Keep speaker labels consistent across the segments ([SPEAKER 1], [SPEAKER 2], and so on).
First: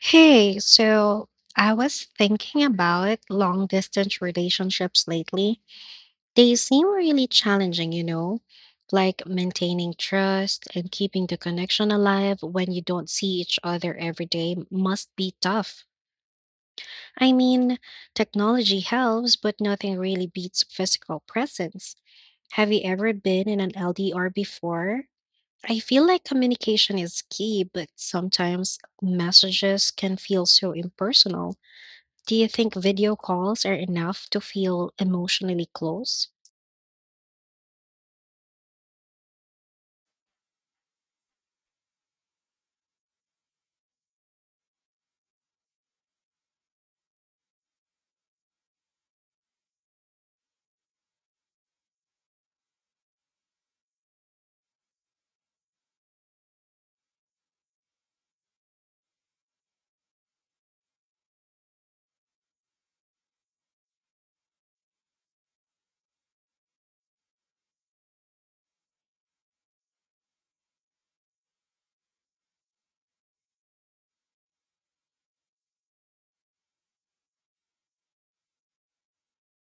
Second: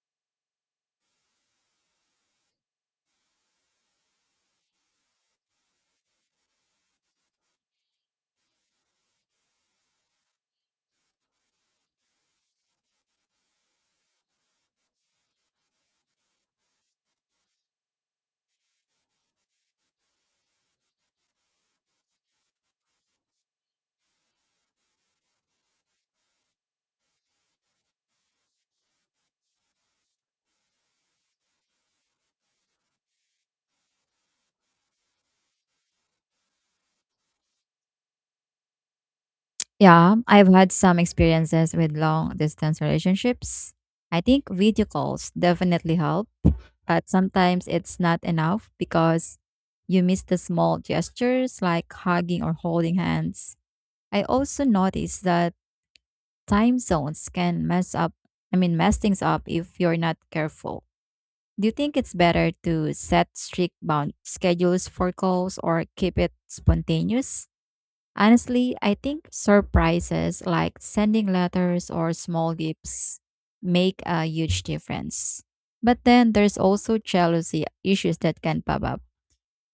[SPEAKER 1] Hey, so I was thinking about long distance relationships lately. They seem really challenging, you know, like maintaining trust and keeping the connection alive when you don't see each other every day must be tough. I mean, technology helps, but nothing really beats physical presence. Have you ever been in an LDR before? I feel like communication is key, but sometimes messages can feel so impersonal. Do you think video calls are enough to feel emotionally close?
[SPEAKER 2] Yeah, I've had some experiences with long distance relationships. I think video calls definitely help, but sometimes it's not enough because you miss the small gestures like hugging or holding hands. I also noticed that time zones can mess up, I mean, mess things up if you're not careful. Do you think it's better to set strict bound schedules for calls or keep it spontaneous? Honestly, I think surprises like sending letters or small gifts make a huge difference. But then there's also jealousy issues that can pop up.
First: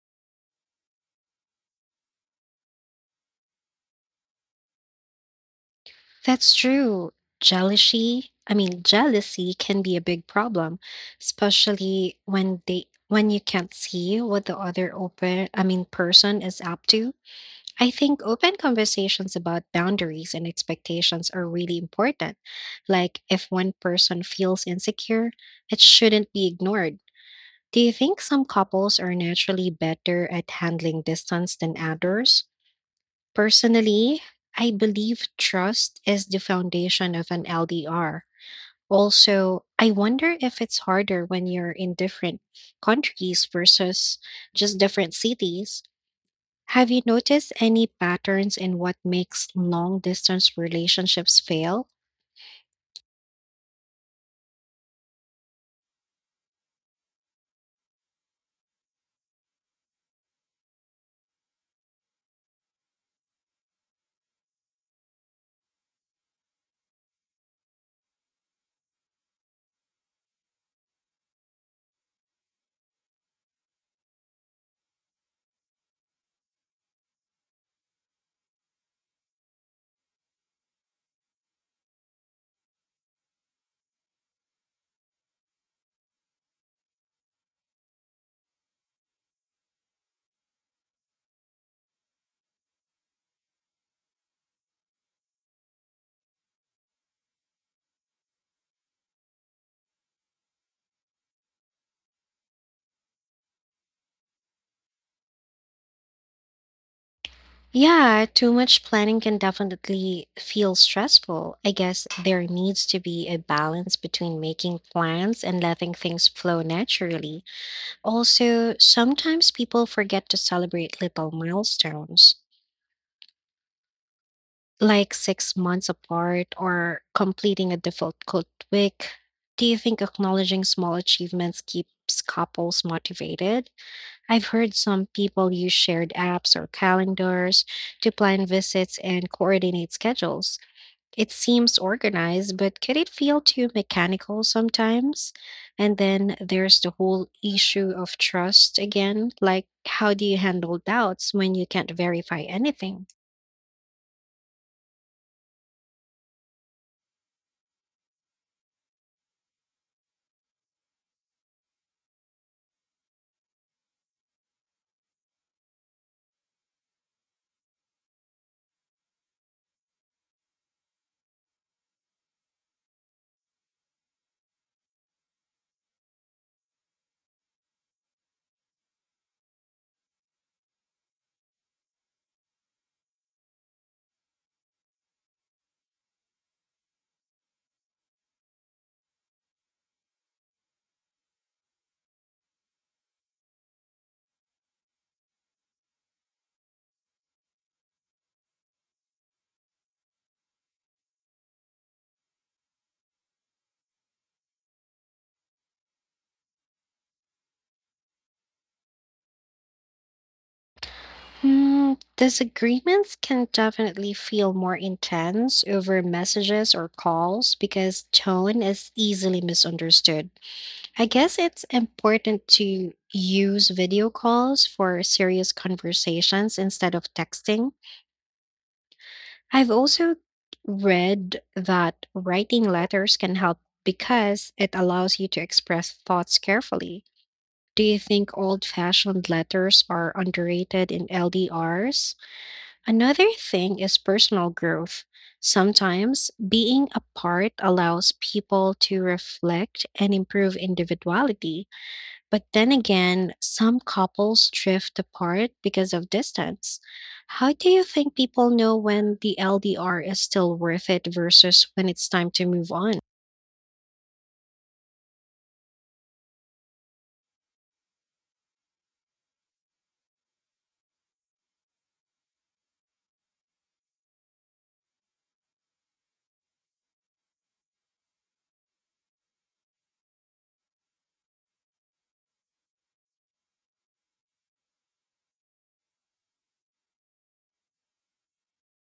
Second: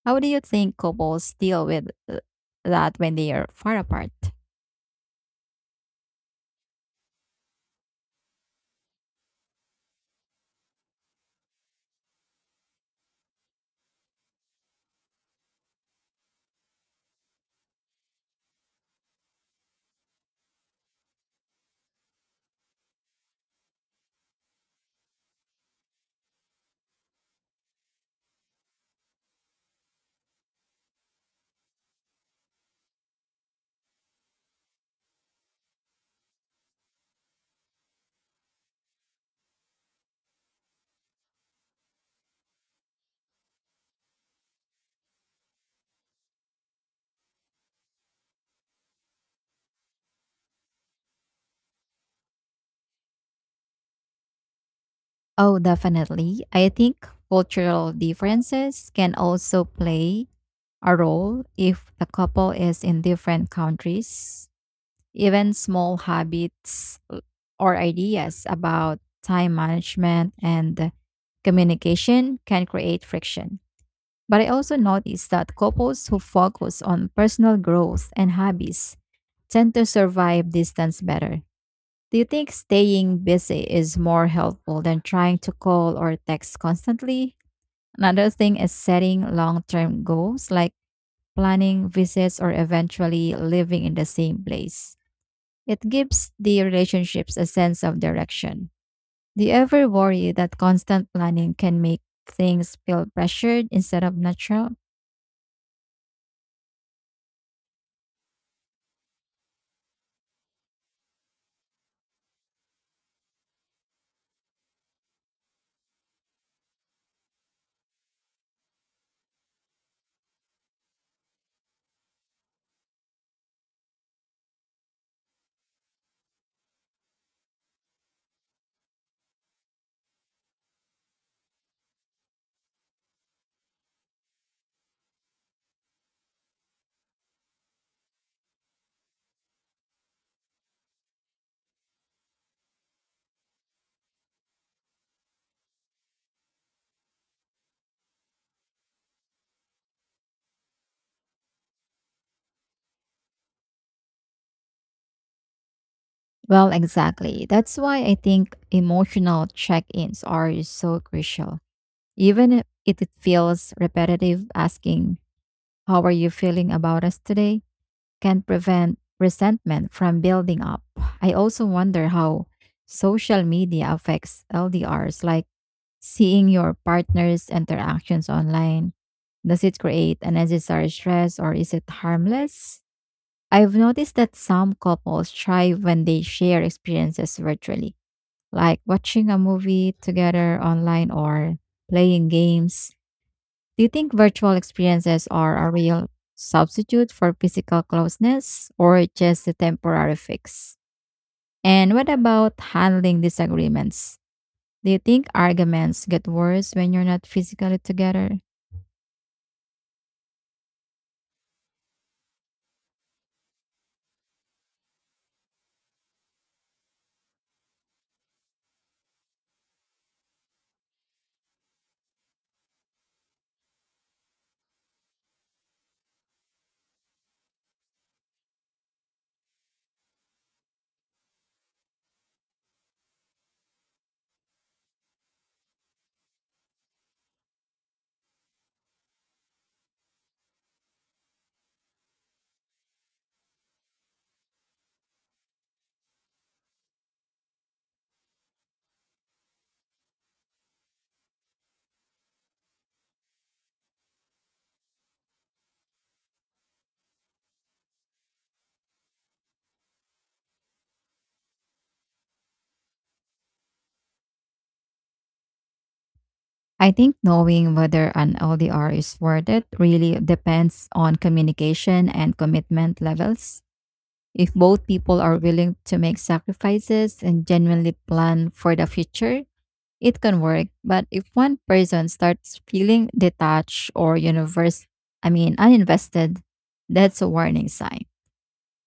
[SPEAKER 2] How do you think couples deal with that when they are far apart?
[SPEAKER 1] That's true. Jealousy can be a big problem, especially when you can't see what the other person is up to. I think open conversations about boundaries and expectations are really important. Like if one person feels insecure, it shouldn't be ignored. Do you think some couples are naturally better at handling distance than others? Personally, I believe trust is the foundation of an LDR. Also, I wonder if it's harder when you're in different countries versus just different cities. Have you noticed any patterns in what makes long distance relationships fail?
[SPEAKER 2] Oh, definitely. I think cultural differences can also play a role if the couple is in different countries. Even small habits l- Or ideas about time management and communication can create friction. But I also noticed that couples who focus on personal growth and hobbies tend to survive distance better. Do you think staying busy is more helpful than trying to call or text constantly? Another thing is setting long term goals like planning visits or eventually living in the same place. It gives the relationships a sense of direction. Do you ever worry that constant planning can make things feel pressured instead of natural?
[SPEAKER 1] Yeah, too much planning can definitely feel stressful. I guess there needs to be a balance between making plans and letting things flow naturally. Also, sometimes people forget to celebrate little milestones, like six months apart or completing a difficult week. Do you think acknowledging small achievements keeps couples motivated? I've heard some people use shared apps or calendars to plan visits and coordinate schedules. It seems organized, but could it feel too mechanical sometimes? And then there's the whole issue of trust again. Like, how do you handle doubts when you can't verify anything?
[SPEAKER 2] Well, exactly. That's why I think emotional check ins are so crucial. Even if it feels repetitive, asking, "How are you feeling about us today?" can prevent resentment from building up. I also wonder how social media affects LDRs, like seeing your partner's interactions online. Does it create unnecessary stress or is it harmless? I've noticed that some couples thrive when they share experiences virtually, like watching a movie together online or playing games. Do you think virtual experiences are a real substitute for physical closeness or just a temporary fix? And what about handling disagreements? Do you think arguments get worse when you're not physically together?
[SPEAKER 1] Hmm, disagreements can definitely feel more intense over messages or calls because tone is easily misunderstood. I guess it's important to use video calls for serious conversations instead of texting. I've also read that writing letters can help because it allows you to express thoughts carefully. Do you think old fashioned letters are underrated in LDRs? Another thing is personal growth. Sometimes being apart allows people to reflect and improve individuality. But then again, some couples drift apart because of distance. How do you think people know when the LDR is still worth it versus when it's time to move on?
[SPEAKER 2] I think knowing whether an LDR is worth it really depends on communication and commitment levels. If both people are willing to make sacrifices and genuinely plan for the future, it can work. But if one person starts feeling detached or uninvested, that's a warning sign.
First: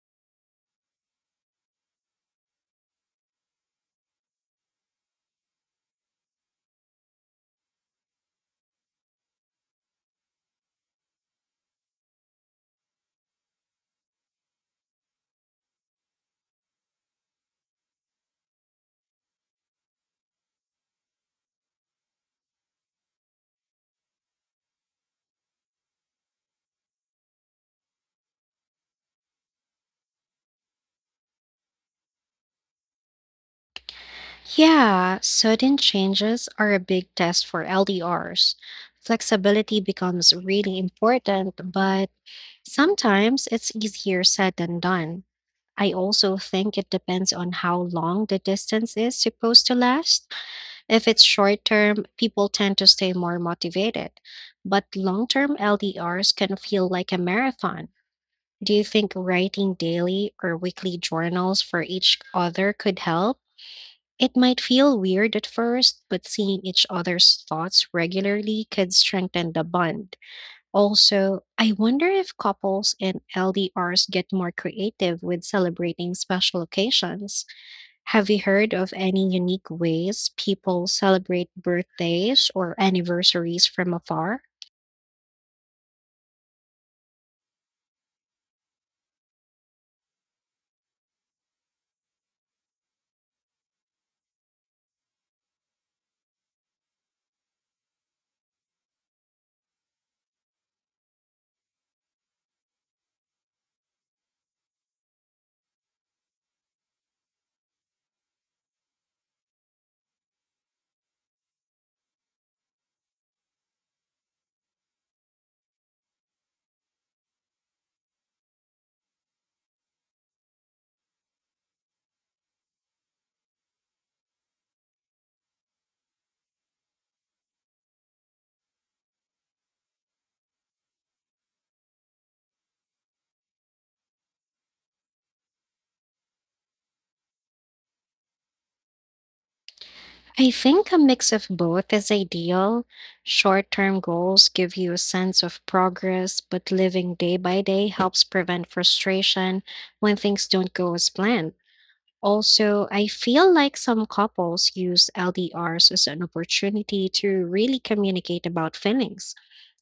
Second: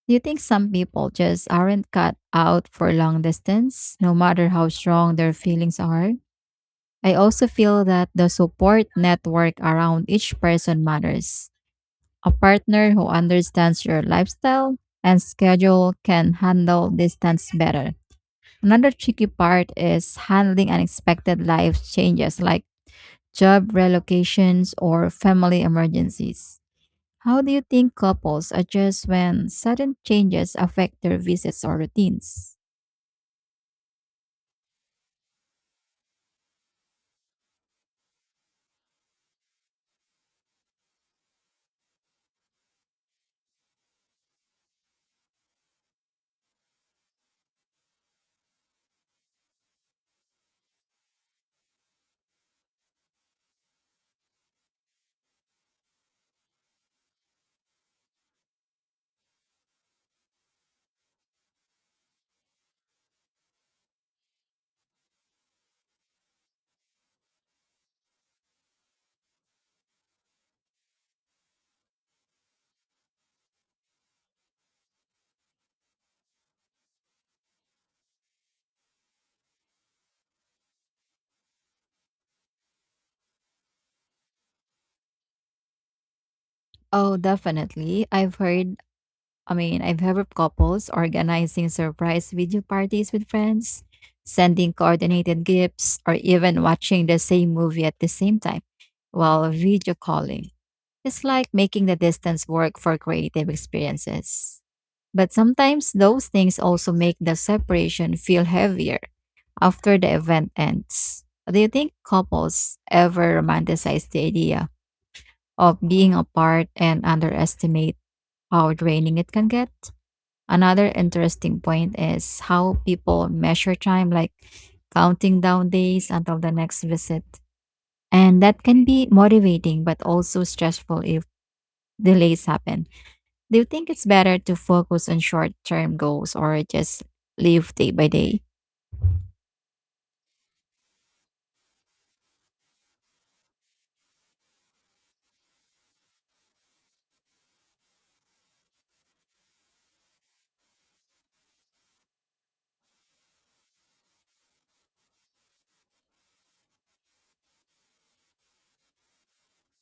[SPEAKER 2] Do you think some people just aren't cut out for long distance, no matter how strong their feelings are? I also feel that the support network around each person matters. A partner who understands your lifestyle and schedule can handle distance better. Another tricky part is handling unexpected life changes like job relocations or family emergencies. How do you think couples adjust when sudden changes affect their visits or routines?
[SPEAKER 1] Yeah, sudden changes are a big test for LDRs. Flexibility becomes really important, but sometimes it's easier said than done. I also think it depends on how long the distance is supposed to last. If it's short term, people tend to stay more motivated, but long term LDRs can feel like a marathon. Do you think writing daily or weekly journals for each other could help? It might feel weird at first, but seeing each other's thoughts regularly could strengthen the bond. Also, I wonder if couples in LDRs get more creative with celebrating special occasions. Have you heard of any unique ways people celebrate birthdays or anniversaries from afar?
[SPEAKER 2] Oh, definitely. I've heard of couples organizing surprise video parties with friends, sending coordinated gifts, or even watching the same movie at the same time while video calling. It's like making the distance work for creative experiences. But sometimes those things also make the separation feel heavier after the event ends. Do you think couples ever romanticize the idea of being apart and underestimate how draining it can get? Another interesting point is how people measure time, like counting down days until the next visit. And that can be motivating, but also stressful if delays happen. Do you think it's better to focus on short term goals or just live day by day?
[SPEAKER 1] I think a mix of both is ideal. Short term goals give you a sense of progress, but living day by day helps prevent frustration when things don't go as planned. Also, I feel like some couples use LDRs as an opportunity to really communicate about feelings,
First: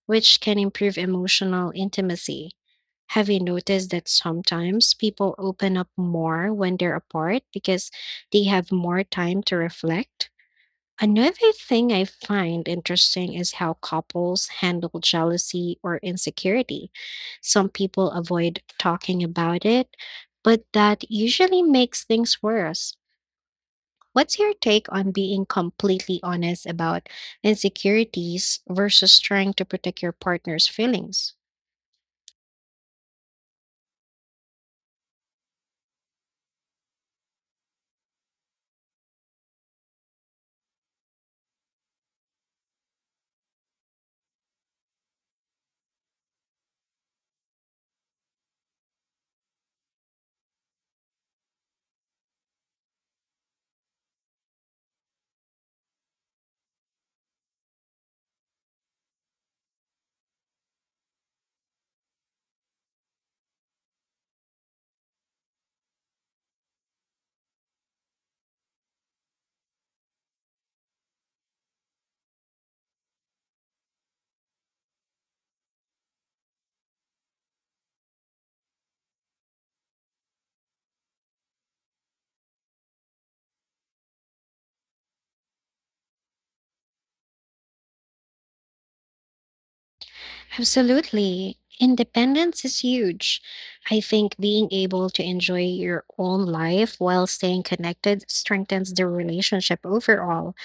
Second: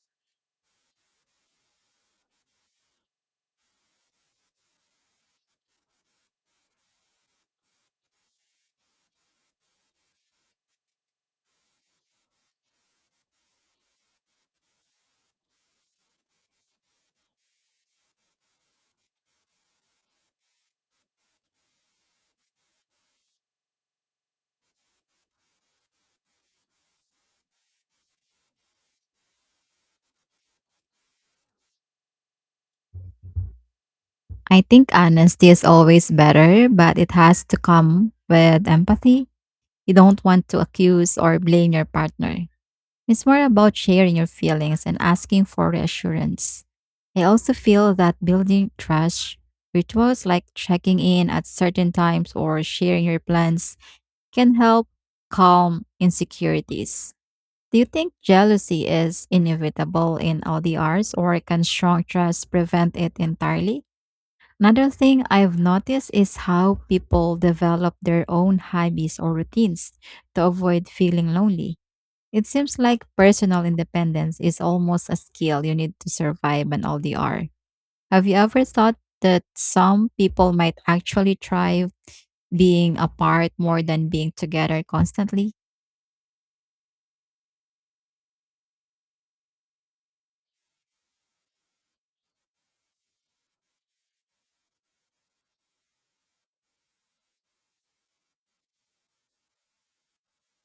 [SPEAKER 1] which can improve emotional intimacy. Have you noticed that sometimes people open up more when they're apart because they have more time to reflect? Another thing I find interesting is how couples handle jealousy or insecurity. Some people avoid talking about it, but that usually makes things worse. What's your take on being completely honest about insecurities versus trying to protect your partner's feelings?
[SPEAKER 2] I think honesty is always better, but it has to come with empathy. You don't want to accuse or blame your partner. It's more about sharing your feelings and asking for reassurance. I also feel that building trust, rituals like checking in at certain times or sharing your plans, can help calm insecurities. Do you think jealousy is inevitable in ODRs or can strong trust prevent it entirely? Another thing I've noticed is how people develop their own hobbies or routines to avoid feeling lonely. It seems like personal independence is almost a skill you need to survive an LDR. Have you ever thought that some people might actually thrive being apart more than being together constantly?
[SPEAKER 1] Absolutely. Independence is huge. I think being able to enjoy your own life while staying connected strengthens the relationship overall.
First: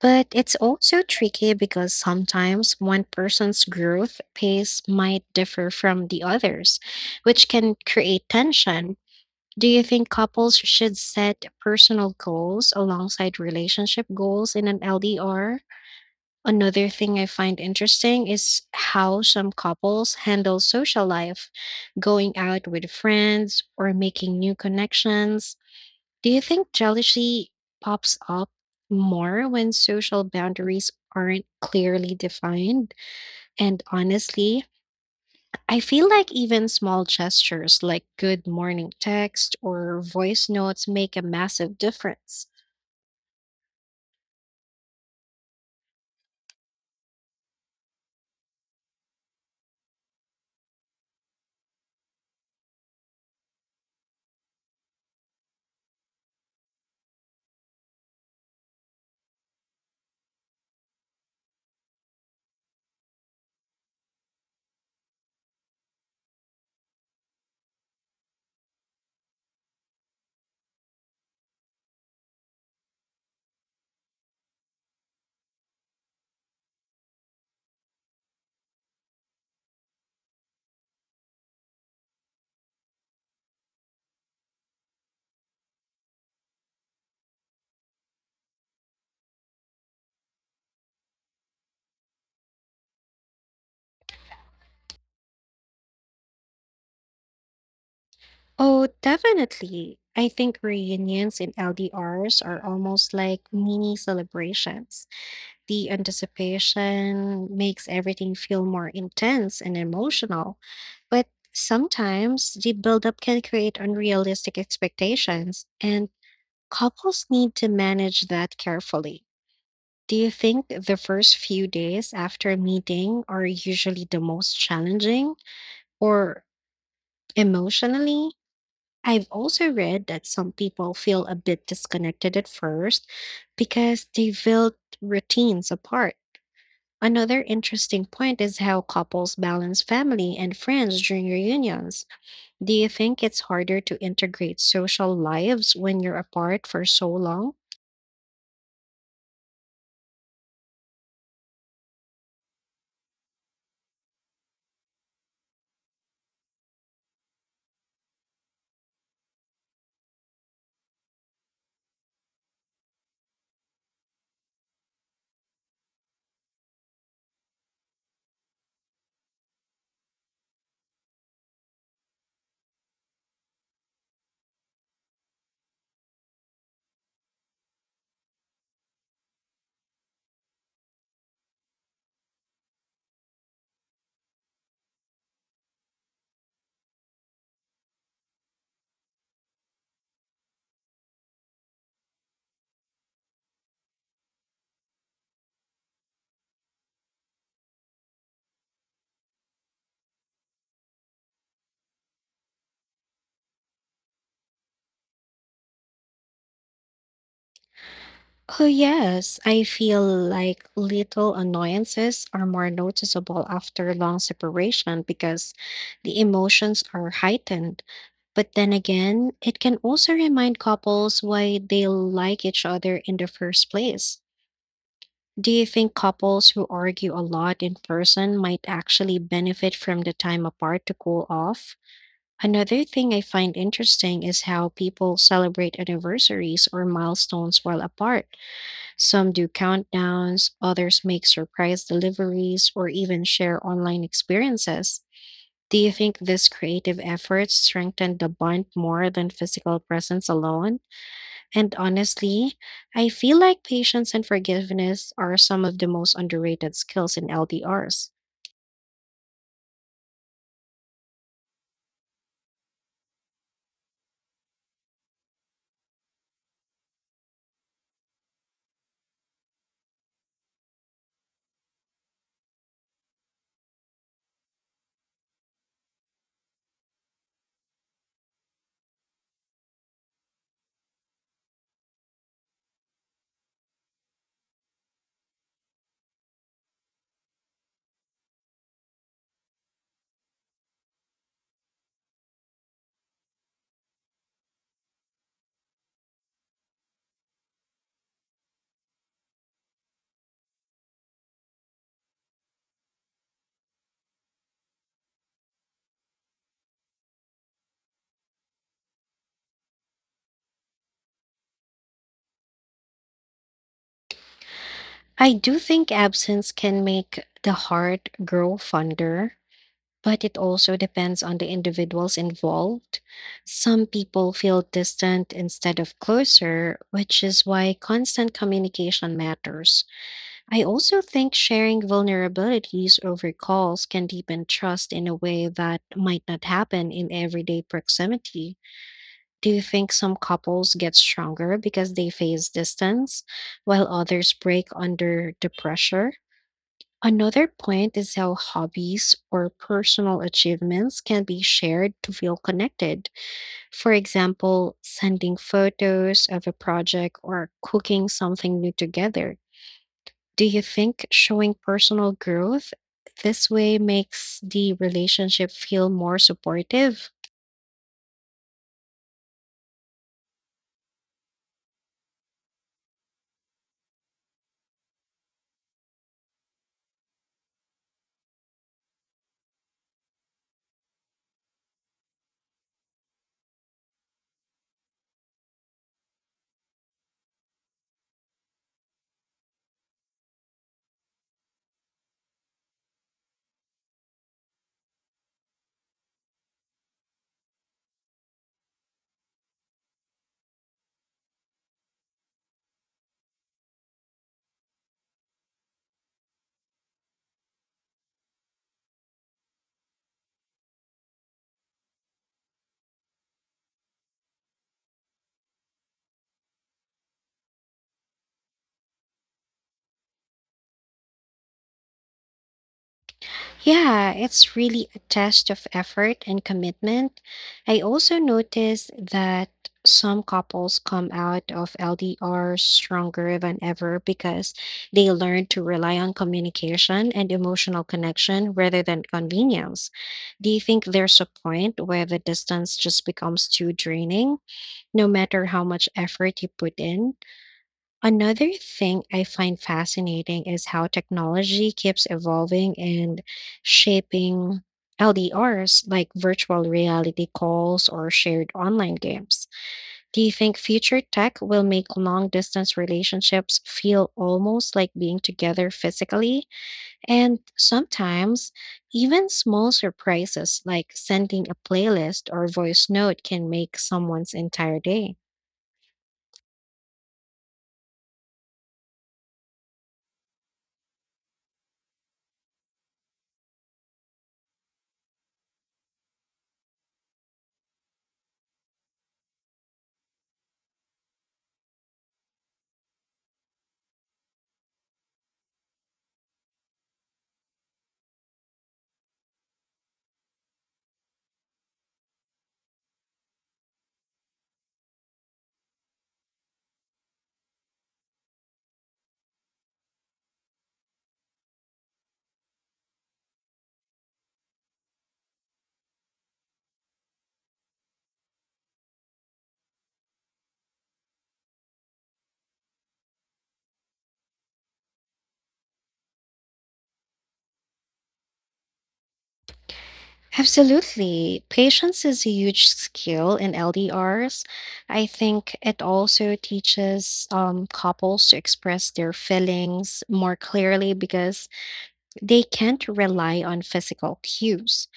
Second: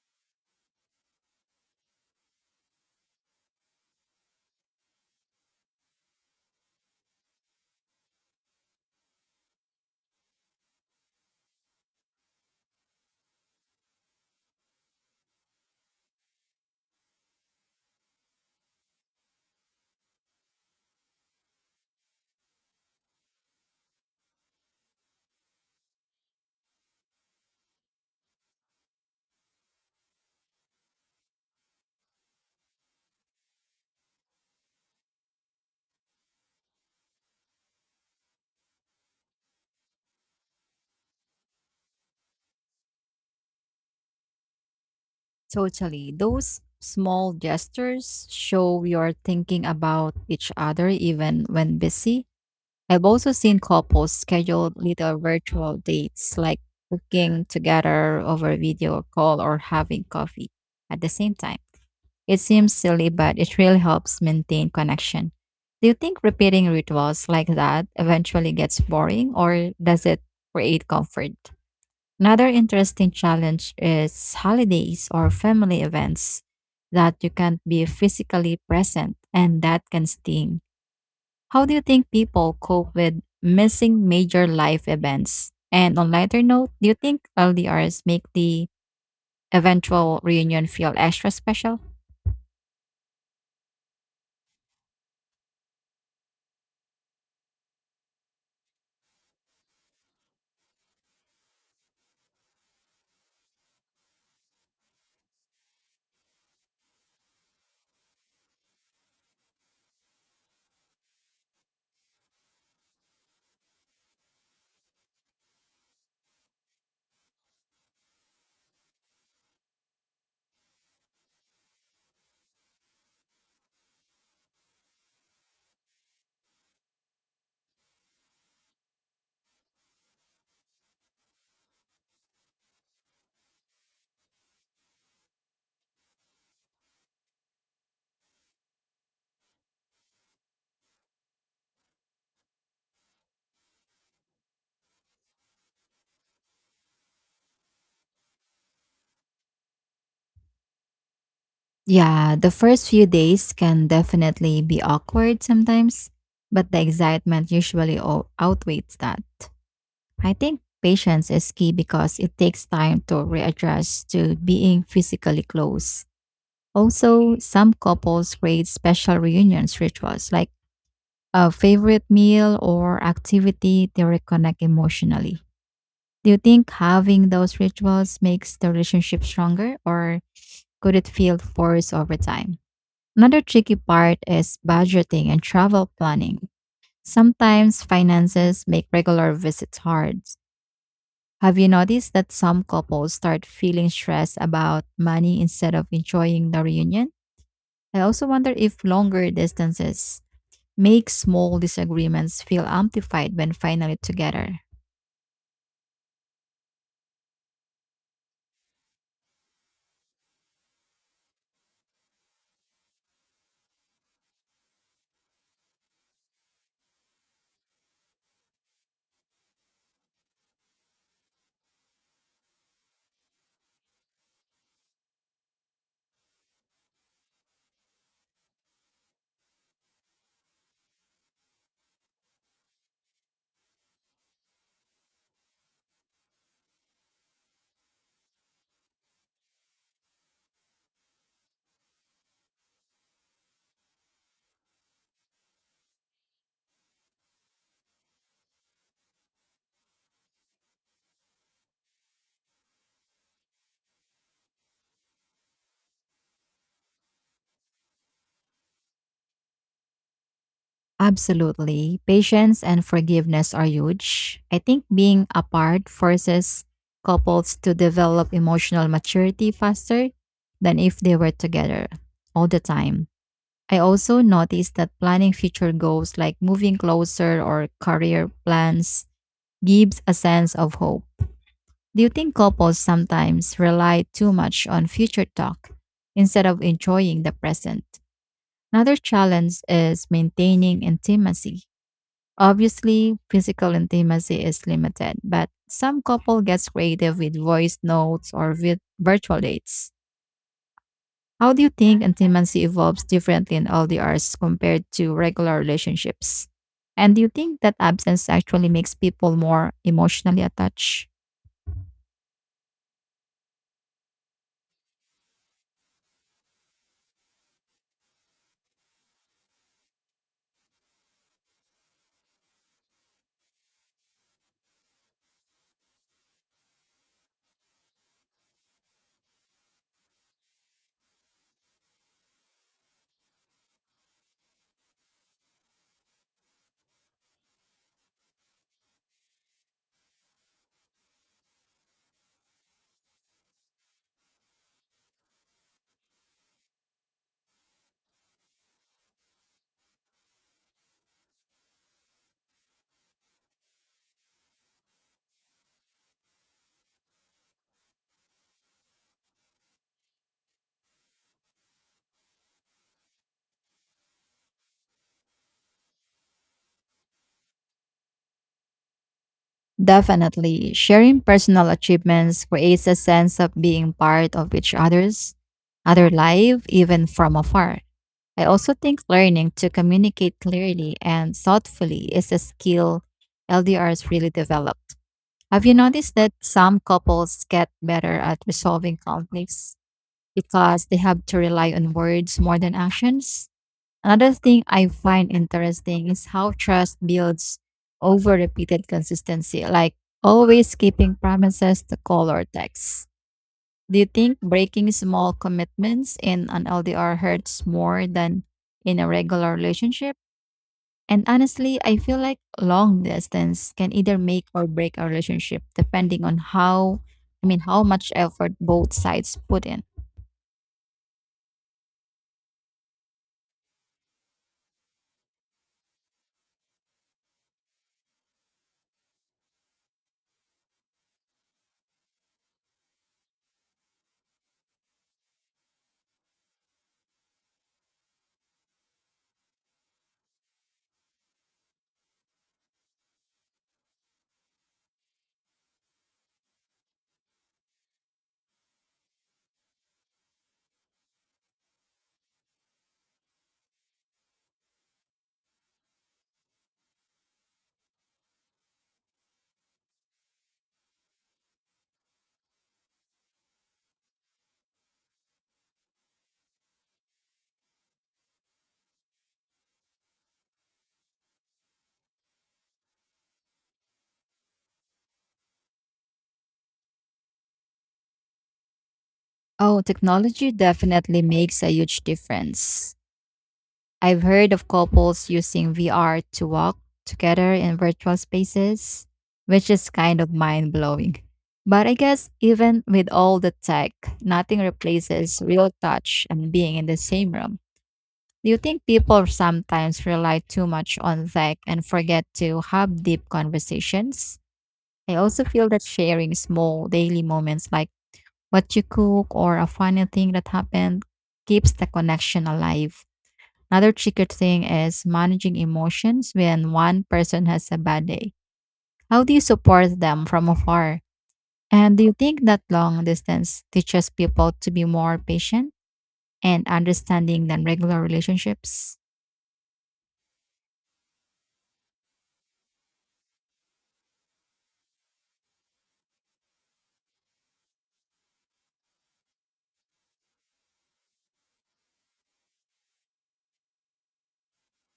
[SPEAKER 1] But it's also tricky because sometimes one person's growth pace might differ from the others, which can create tension. Do you think couples should set personal goals alongside relationship goals in an LDR? Another thing I find interesting is how some couples handle social life, going out with friends or making new connections. Do you think jealousy pops up more when social boundaries aren't clearly defined? And honestly, I feel like even small gestures like good morning text or voice notes make a massive difference.
[SPEAKER 2] Totally. Those small gestures show you're thinking about each other even when busy. I've also seen couples schedule little virtual dates like cooking together over video call or having coffee at the same time. It seems silly, but it really helps maintain connection. Do you think repeating rituals like that eventually gets boring or does it create comfort? Another interesting challenge is holidays or family events that you can't be physically present, and that can sting. How do you think people cope with missing major life events? And on lighter note, do you think LDRs make the eventual reunion feel extra special?
[SPEAKER 1] Oh, definitely. I think reunions in LDRs are almost like mini celebrations. The anticipation makes everything feel more intense and emotional, but sometimes the buildup can create unrealistic expectations, and couples need to manage that carefully. Do you think the first few days after a meeting are usually the most challenging or emotionally? I've also read that some people feel a bit disconnected at first because they built routines apart. Another interesting point is how couples balance family and friends during reunions. Do you think it's harder to integrate social lives when you're apart for so long?
[SPEAKER 2] Yeah, the first few days can definitely be awkward sometimes, but the excitement usually outweighs that. I think patience is key because it takes time to readjust to being physically close. Also, some couples create special reunions rituals like a favorite meal or activity to reconnect emotionally. Do you think having those rituals makes the relationship stronger or could it feel forced over time? Another tricky part is budgeting and travel planning. Sometimes finances make regular visits hard. Have you noticed that some couples start feeling stressed about money instead of enjoying the reunion? I also wonder if longer distances make small disagreements feel amplified when finally together.
[SPEAKER 1] Oh, yes. I feel like little annoyances are more noticeable after a long separation because the emotions are heightened. But then again, it can also remind couples why they like each other in the first place. Do you think couples who argue a lot in person might actually benefit from the time apart to cool off? Another thing I find interesting is how people celebrate anniversaries or milestones while apart. Some do countdowns, others make surprise deliveries, or even share online experiences. Do you think these creative efforts strengthen the bond more than physical presence alone? And honestly, I feel like patience and forgiveness are some of the most underrated skills in LDRs.
[SPEAKER 2] Absolutely. Patience and forgiveness are huge. I think being apart forces couples to develop emotional maturity faster than if they were together all the time. I also noticed that planning future goals like moving closer or career plans gives a sense of hope. Do you think couples sometimes rely too much on future talk instead of enjoying the present? Another challenge is maintaining intimacy. Obviously, physical intimacy is limited, but some couple gets creative with voice notes or with virtual dates. How do you think intimacy evolves differently in LDRs compared to regular relationships? And do you think that absence actually makes people more emotionally attached?
[SPEAKER 1] I do think absence can make the heart grow fonder, but it also depends on the individuals involved. Some people feel distant instead of closer, which is why constant communication matters. I also think sharing vulnerabilities over calls can deepen trust in a way that might not happen in everyday proximity. Do you think some couples get stronger because they face distance, while others break under the pressure? Another point is how hobbies or personal achievements can be shared to feel connected. For example, sending photos of a project or cooking something new together. Do you think showing personal growth this way makes the relationship feel more supportive?
[SPEAKER 2] Definitely. Sharing personal achievements creates a sense of being part of each other's other life, even from afar. I also think learning to communicate clearly and thoughtfully is a skill LDRs really developed. Have you noticed that some couples get better at resolving conflicts because they have to rely on words more than actions? Another thing I find interesting is how trust builds over repeated consistency, like always keeping promises to call or text. Do you think breaking small commitments in an LDR hurts more than in a regular relationship? And honestly, I feel like long distance can either make or break a relationship depending on how much effort both sides put in.
[SPEAKER 1] Yeah, it's really a test of effort and commitment. I also noticed that some couples come out of LDR stronger than ever because they learn to rely on communication and emotional connection rather than convenience. Do you think there's a point where the distance just becomes too draining, no matter how much effort you put in? Another thing I find fascinating is how technology keeps evolving and shaping LDRs, like virtual reality calls or shared online games. Do you think future tech will make long distance relationships feel almost like being together physically? And sometimes, even small surprises like sending a playlist or voice note can make someone's entire day.
[SPEAKER 2] Oh, technology definitely makes a huge difference. I've heard of couples using VR to walk together in virtual spaces, which is kind of mind blowing. But I guess even with all the tech, nothing replaces real touch and being in the same room. Do you think people sometimes rely too much on tech and forget to have deep conversations? I also feel that sharing small daily moments like what you cook or a funny thing that happened keeps the connection alive. Another tricky thing is managing emotions when one person has a bad day. How do you support them from afar? And do you think that long distance teaches people to be more patient and understanding than regular relationships?
[SPEAKER 1] Absolutely. Patience is a huge skill in LDRs. I think it also teaches couples to express their feelings more clearly because they can't rely on physical cues.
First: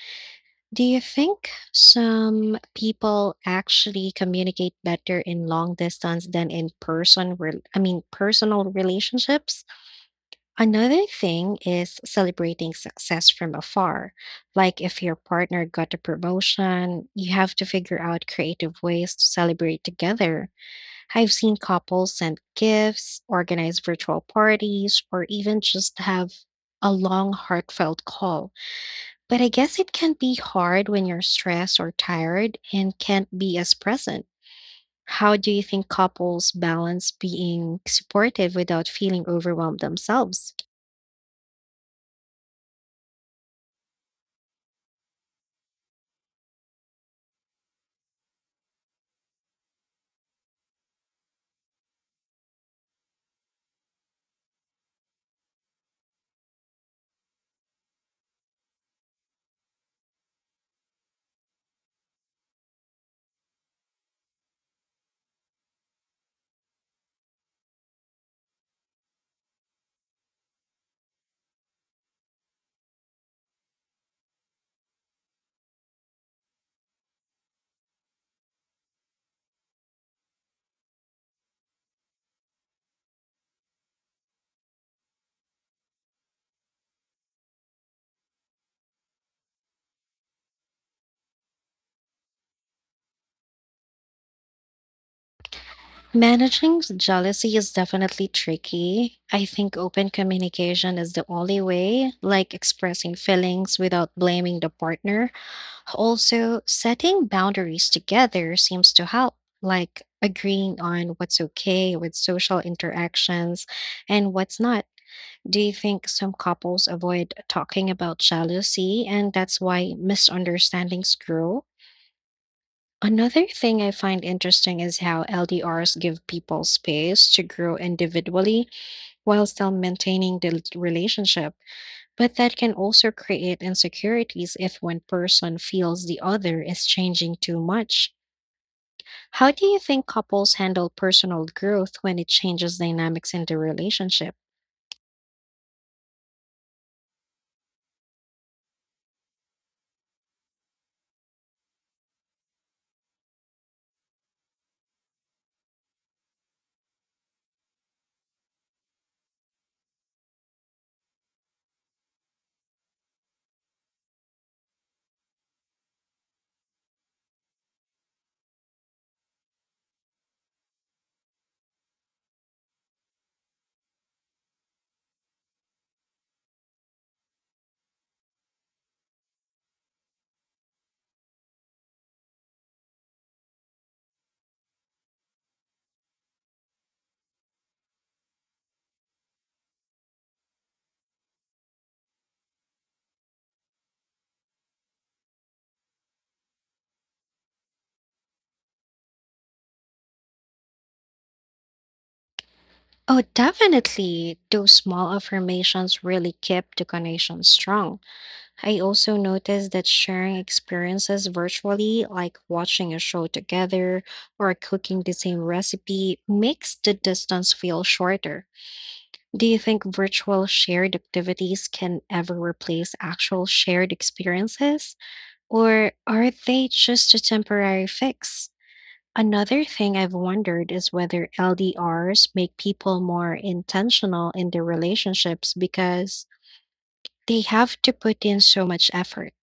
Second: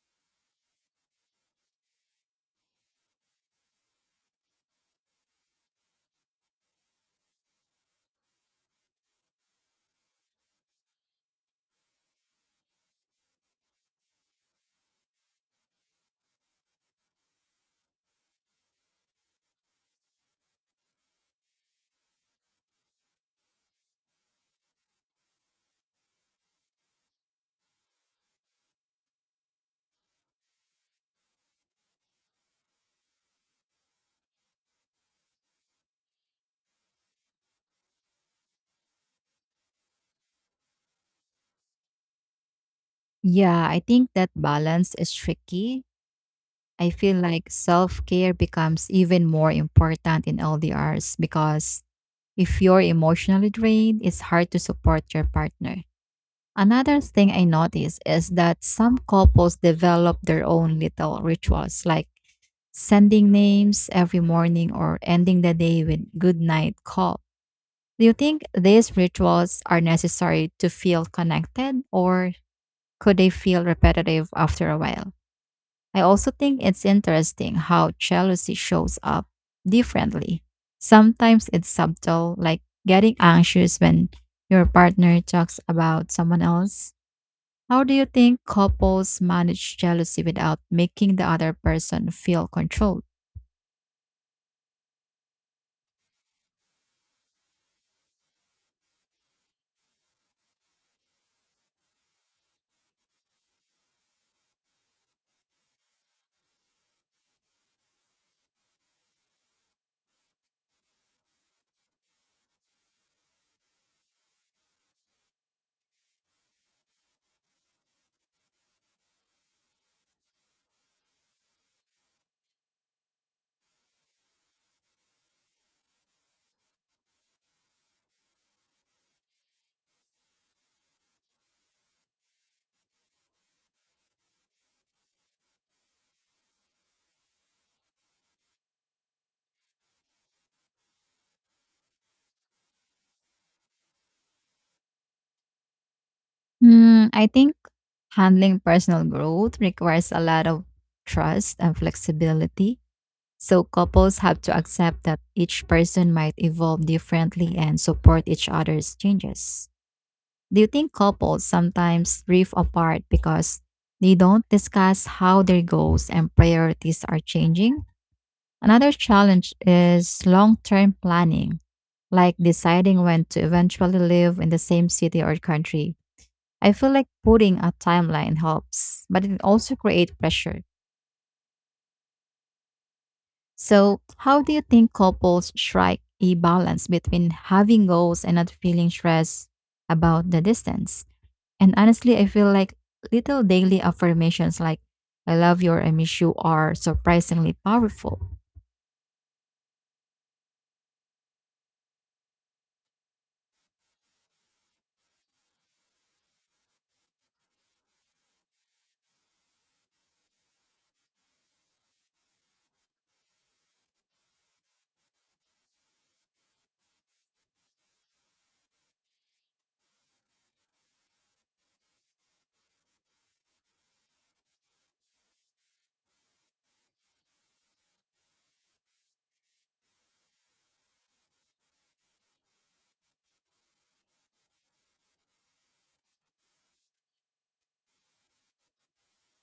[SPEAKER 1] Do you think some people actually communicate better in long distance than in person personal relationships? Another thing is celebrating success from afar. Like if your partner got a promotion, you have to figure out creative ways to celebrate together. I've seen couples send gifts, organize virtual parties, or even just have a long, heartfelt call. But I guess it can be hard when you're stressed or tired and can't be as present. How do you think couples balance being supportive without feeling overwhelmed themselves?
[SPEAKER 2] Yeah, I think that balance is tricky. I feel like self care becomes even more important in LDRs because if you're emotionally drained, it's hard to support your partner. Another thing I notice is that some couples develop their own little rituals like sending names every morning or ending the day with good night call. Do you think these rituals are necessary to feel connected or could they feel repetitive after a while? I also think it's interesting how jealousy shows up differently. Sometimes it's subtle, like getting anxious when your partner talks about someone else. How do you think couples manage jealousy without making the other person feel controlled?
[SPEAKER 1] Managing jealousy is definitely tricky. I think open communication is the only way, like expressing feelings without blaming the partner. Also, setting boundaries together seems to help, like agreeing on what's okay with social interactions and what's not. Do you think some couples avoid talking about jealousy and that's why misunderstandings grow? Another thing I find interesting is how LDRs give people space to grow individually while still maintaining the relationship, but that can also create insecurities if one person feels the other is changing too much. How do you think couples handle personal growth when it changes dynamics in the relationship?
[SPEAKER 2] Hmm, I think handling personal growth requires a lot of trust and flexibility. So, couples have to accept that each person might evolve differently and support each other's changes. Do you think couples sometimes drift apart because they don't discuss how their goals and priorities are changing? Another challenge is long term planning, like deciding when to eventually live in the same city or country. I feel like putting a timeline helps, but it also creates pressure. So, how do you think couples strike a balance between having goals and not feeling stressed about the distance? And honestly, I feel like little daily affirmations like "I love you" or "I miss you" are surprisingly powerful.
[SPEAKER 1] Oh, definitely. Those small affirmations really keep the connection strong. I also noticed that sharing experiences virtually, like watching a show together or cooking the same recipe, makes the distance feel shorter. Do you think virtual shared activities can ever replace actual shared experiences, or are they just a temporary fix? Another thing I've wondered is whether LDRs make people more intentional in their relationships because they have to put in so much effort.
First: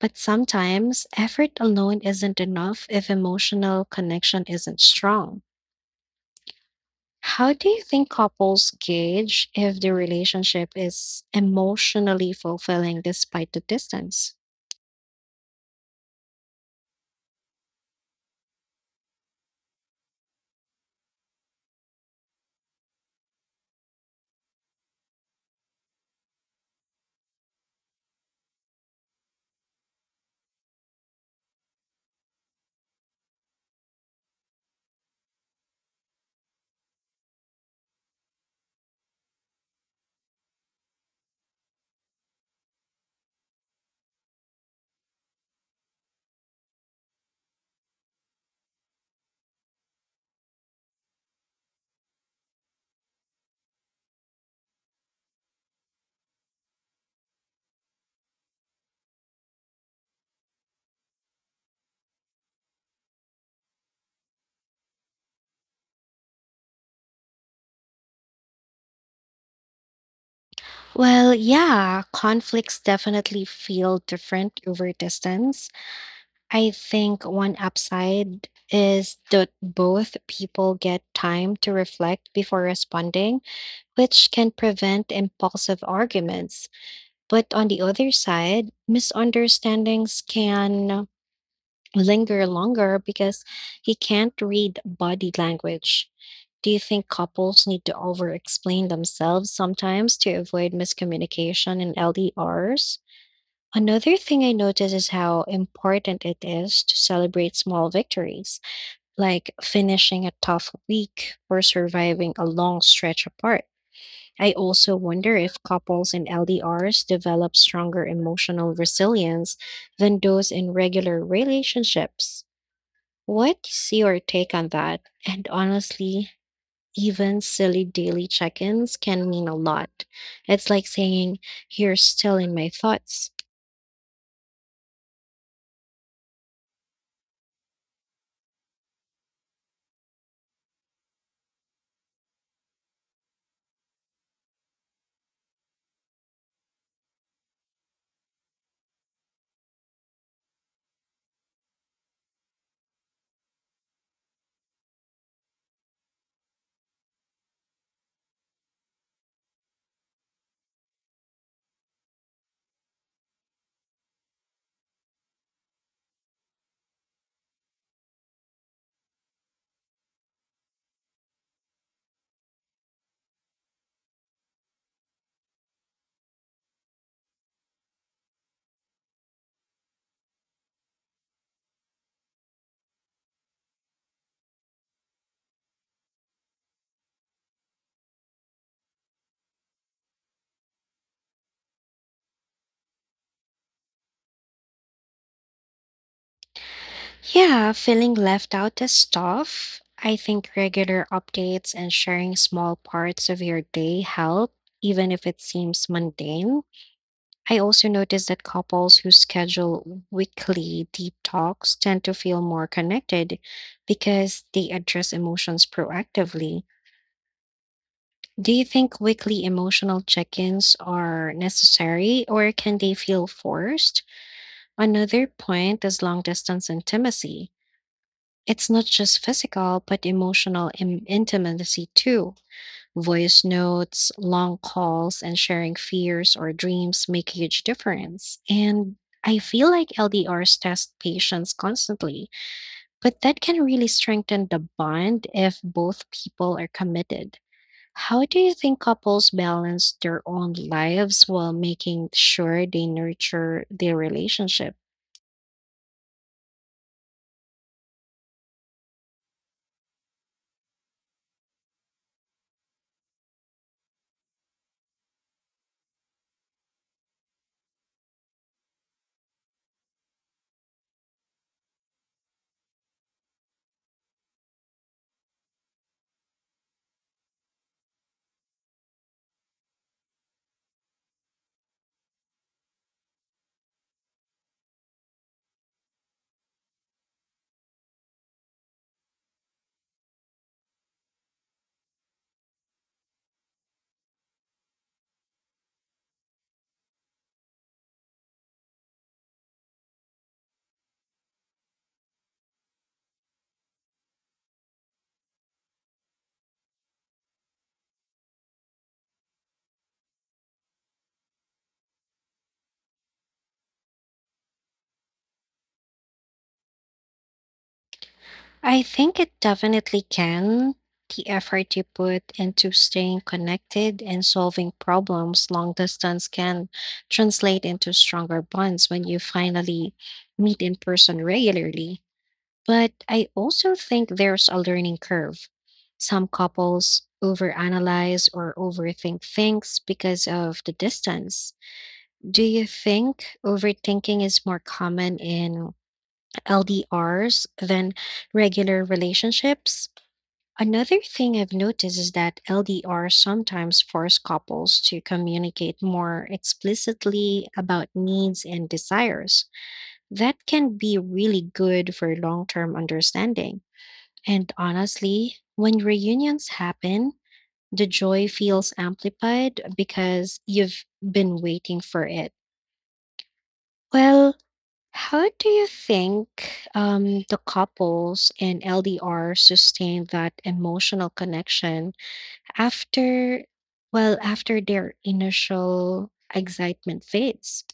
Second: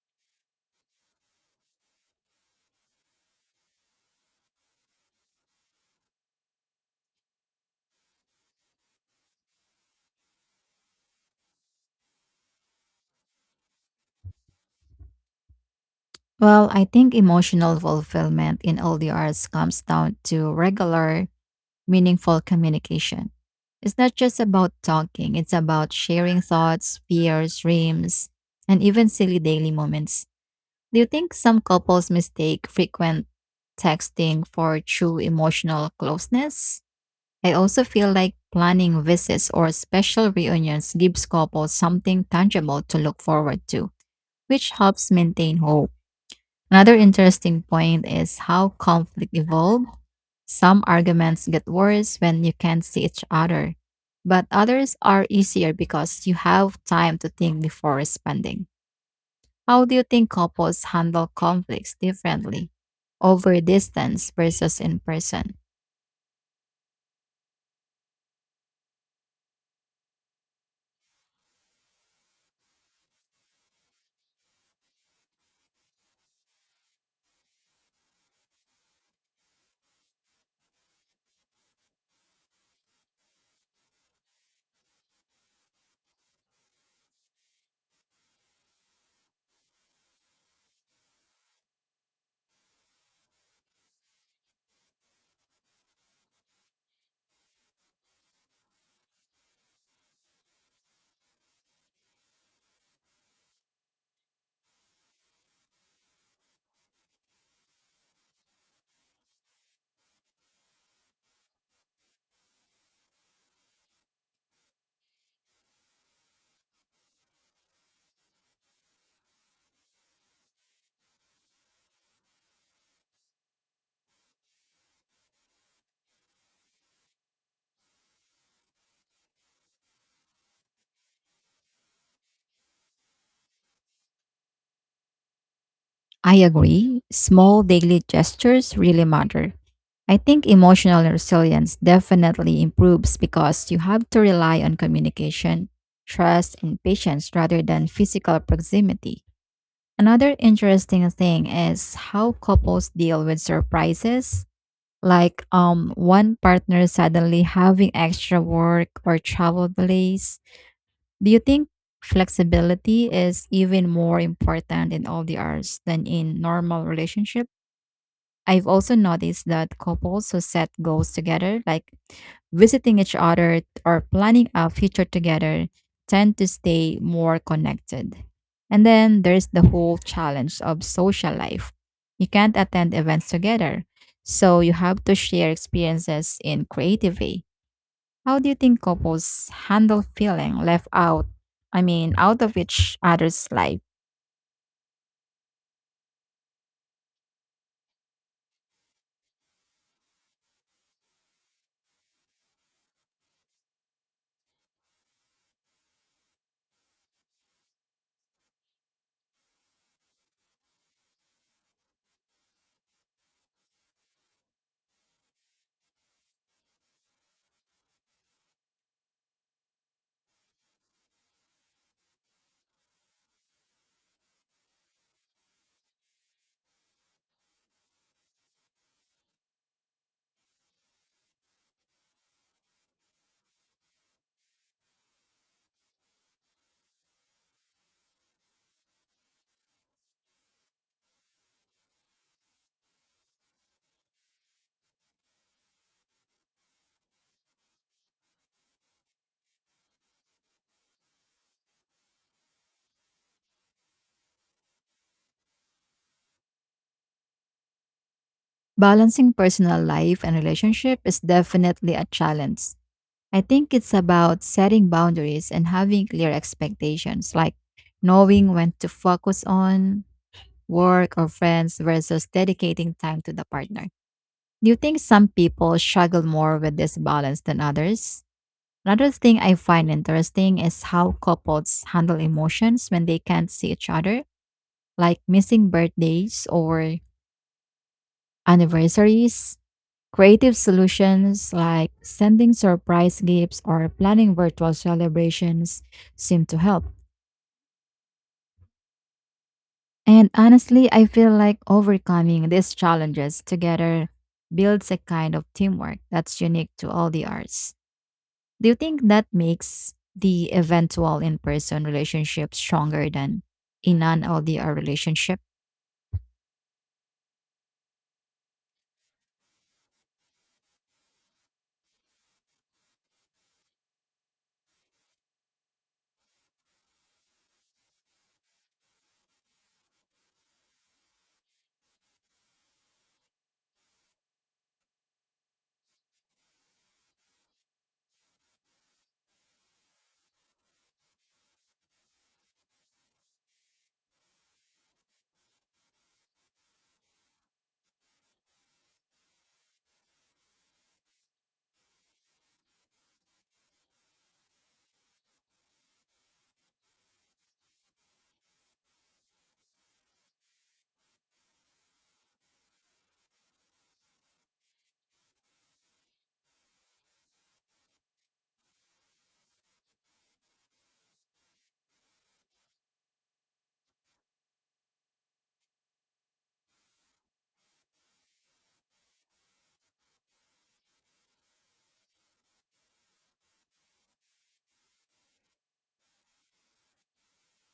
[SPEAKER 1] But sometimes effort alone isn't enough if emotional connection isn't strong. How do you think couples gauge if the relationship is emotionally fulfilling despite the distance?
[SPEAKER 2] Well, I think emotional fulfillment in LDRs comes down to regular meaningful communication. It's not just about talking, it's about sharing thoughts, fears, dreams, and even silly daily moments. Do you think some couples mistake frequent texting for true emotional closeness? I also feel like planning visits or special reunions gives couples something tangible to look forward to, which helps maintain hope. Another interesting point is how conflict evolved. Some arguments get worse when you can't see each other, but others are easier because you have time to think before responding. How do you think couples handle conflicts differently over distance versus in person?
[SPEAKER 1] Well, yeah, conflicts definitely feel different over distance. I think one upside is that both people get time to reflect before responding, which can prevent impulsive arguments. But on the other side, misunderstandings can linger longer because he can't read body language. Do you think couples need to over explain themselves sometimes to avoid miscommunication in LDRs? Another thing I notice is how important it is to celebrate small victories, like finishing a tough week or surviving a long stretch apart. I also wonder if couples in LDRs develop stronger emotional resilience than those in regular relationships. What's your take on that? And honestly, even silly daily check ins can mean a lot. It's like saying, "You're still in my thoughts."
[SPEAKER 2] I agree. Small daily gestures really matter. I think emotional resilience definitely improves because you have to rely on communication, trust, and patience rather than physical proximity. Another interesting thing is how couples deal with surprises, like one partner suddenly having extra work or travel delays. Do you think flexibility is even more important in all the arts than in normal relationships? I've also noticed that couples who set goals together, like visiting each other or planning a future together, tend to stay more connected. And then there's the whole challenge of social life. You can't attend events together, so you have to share experiences in creative way. How do you think couples handle feeling left out? I mean, out of each other's life.
[SPEAKER 1] Yeah, feeling left out is tough. I think regular updates and sharing small parts of your day help, even if it seems mundane. I also noticed that couples who schedule weekly deep talks tend to feel more connected because they address emotions proactively. Do you think weekly emotional check ins are necessary or can they feel forced? Another point is long distance intimacy. It's not just physical, but emotional intimacy too. Voice notes, long calls, and sharing fears or dreams make a huge difference. And I feel like LDRs test patience constantly, but that can really strengthen the bond if both people are committed. How do you think couples balance their own lives while making sure they nurture their relationship?
[SPEAKER 2] Balancing personal life and relationship is definitely a challenge. I think it's about setting boundaries and having clear expectations, like knowing when to focus on work or friends versus dedicating time to the partner. Do you think some people struggle more with this balance than others? Another thing I find interesting is how couples handle emotions when they can't see each other, like missing birthdays or anniversaries. Creative solutions like sending surprise gifts or planning virtual celebrations seem to help. And honestly, I feel like overcoming these challenges together builds a kind of teamwork that's unique to all the arts. Do you think that makes the eventual in person relationship stronger than a non LDR relationship?
[SPEAKER 1] I think it definitely can. The effort you put into staying connected and solving problems long distance can translate into stronger bonds when you finally meet in person regularly. But I also think there's a learning curve. Some couples overanalyze or overthink things because of the distance. Do you think overthinking is more common in LDRs than regular relationships? Another thing I've noticed is that LDRs sometimes force couples to communicate more explicitly about needs and desires. That can be really good for long term understanding. And honestly, when reunions happen, the joy feels amplified because you've been waiting for it. Well, how do you think the couples in LDR sustain that emotional connection after, after their initial excitement fades?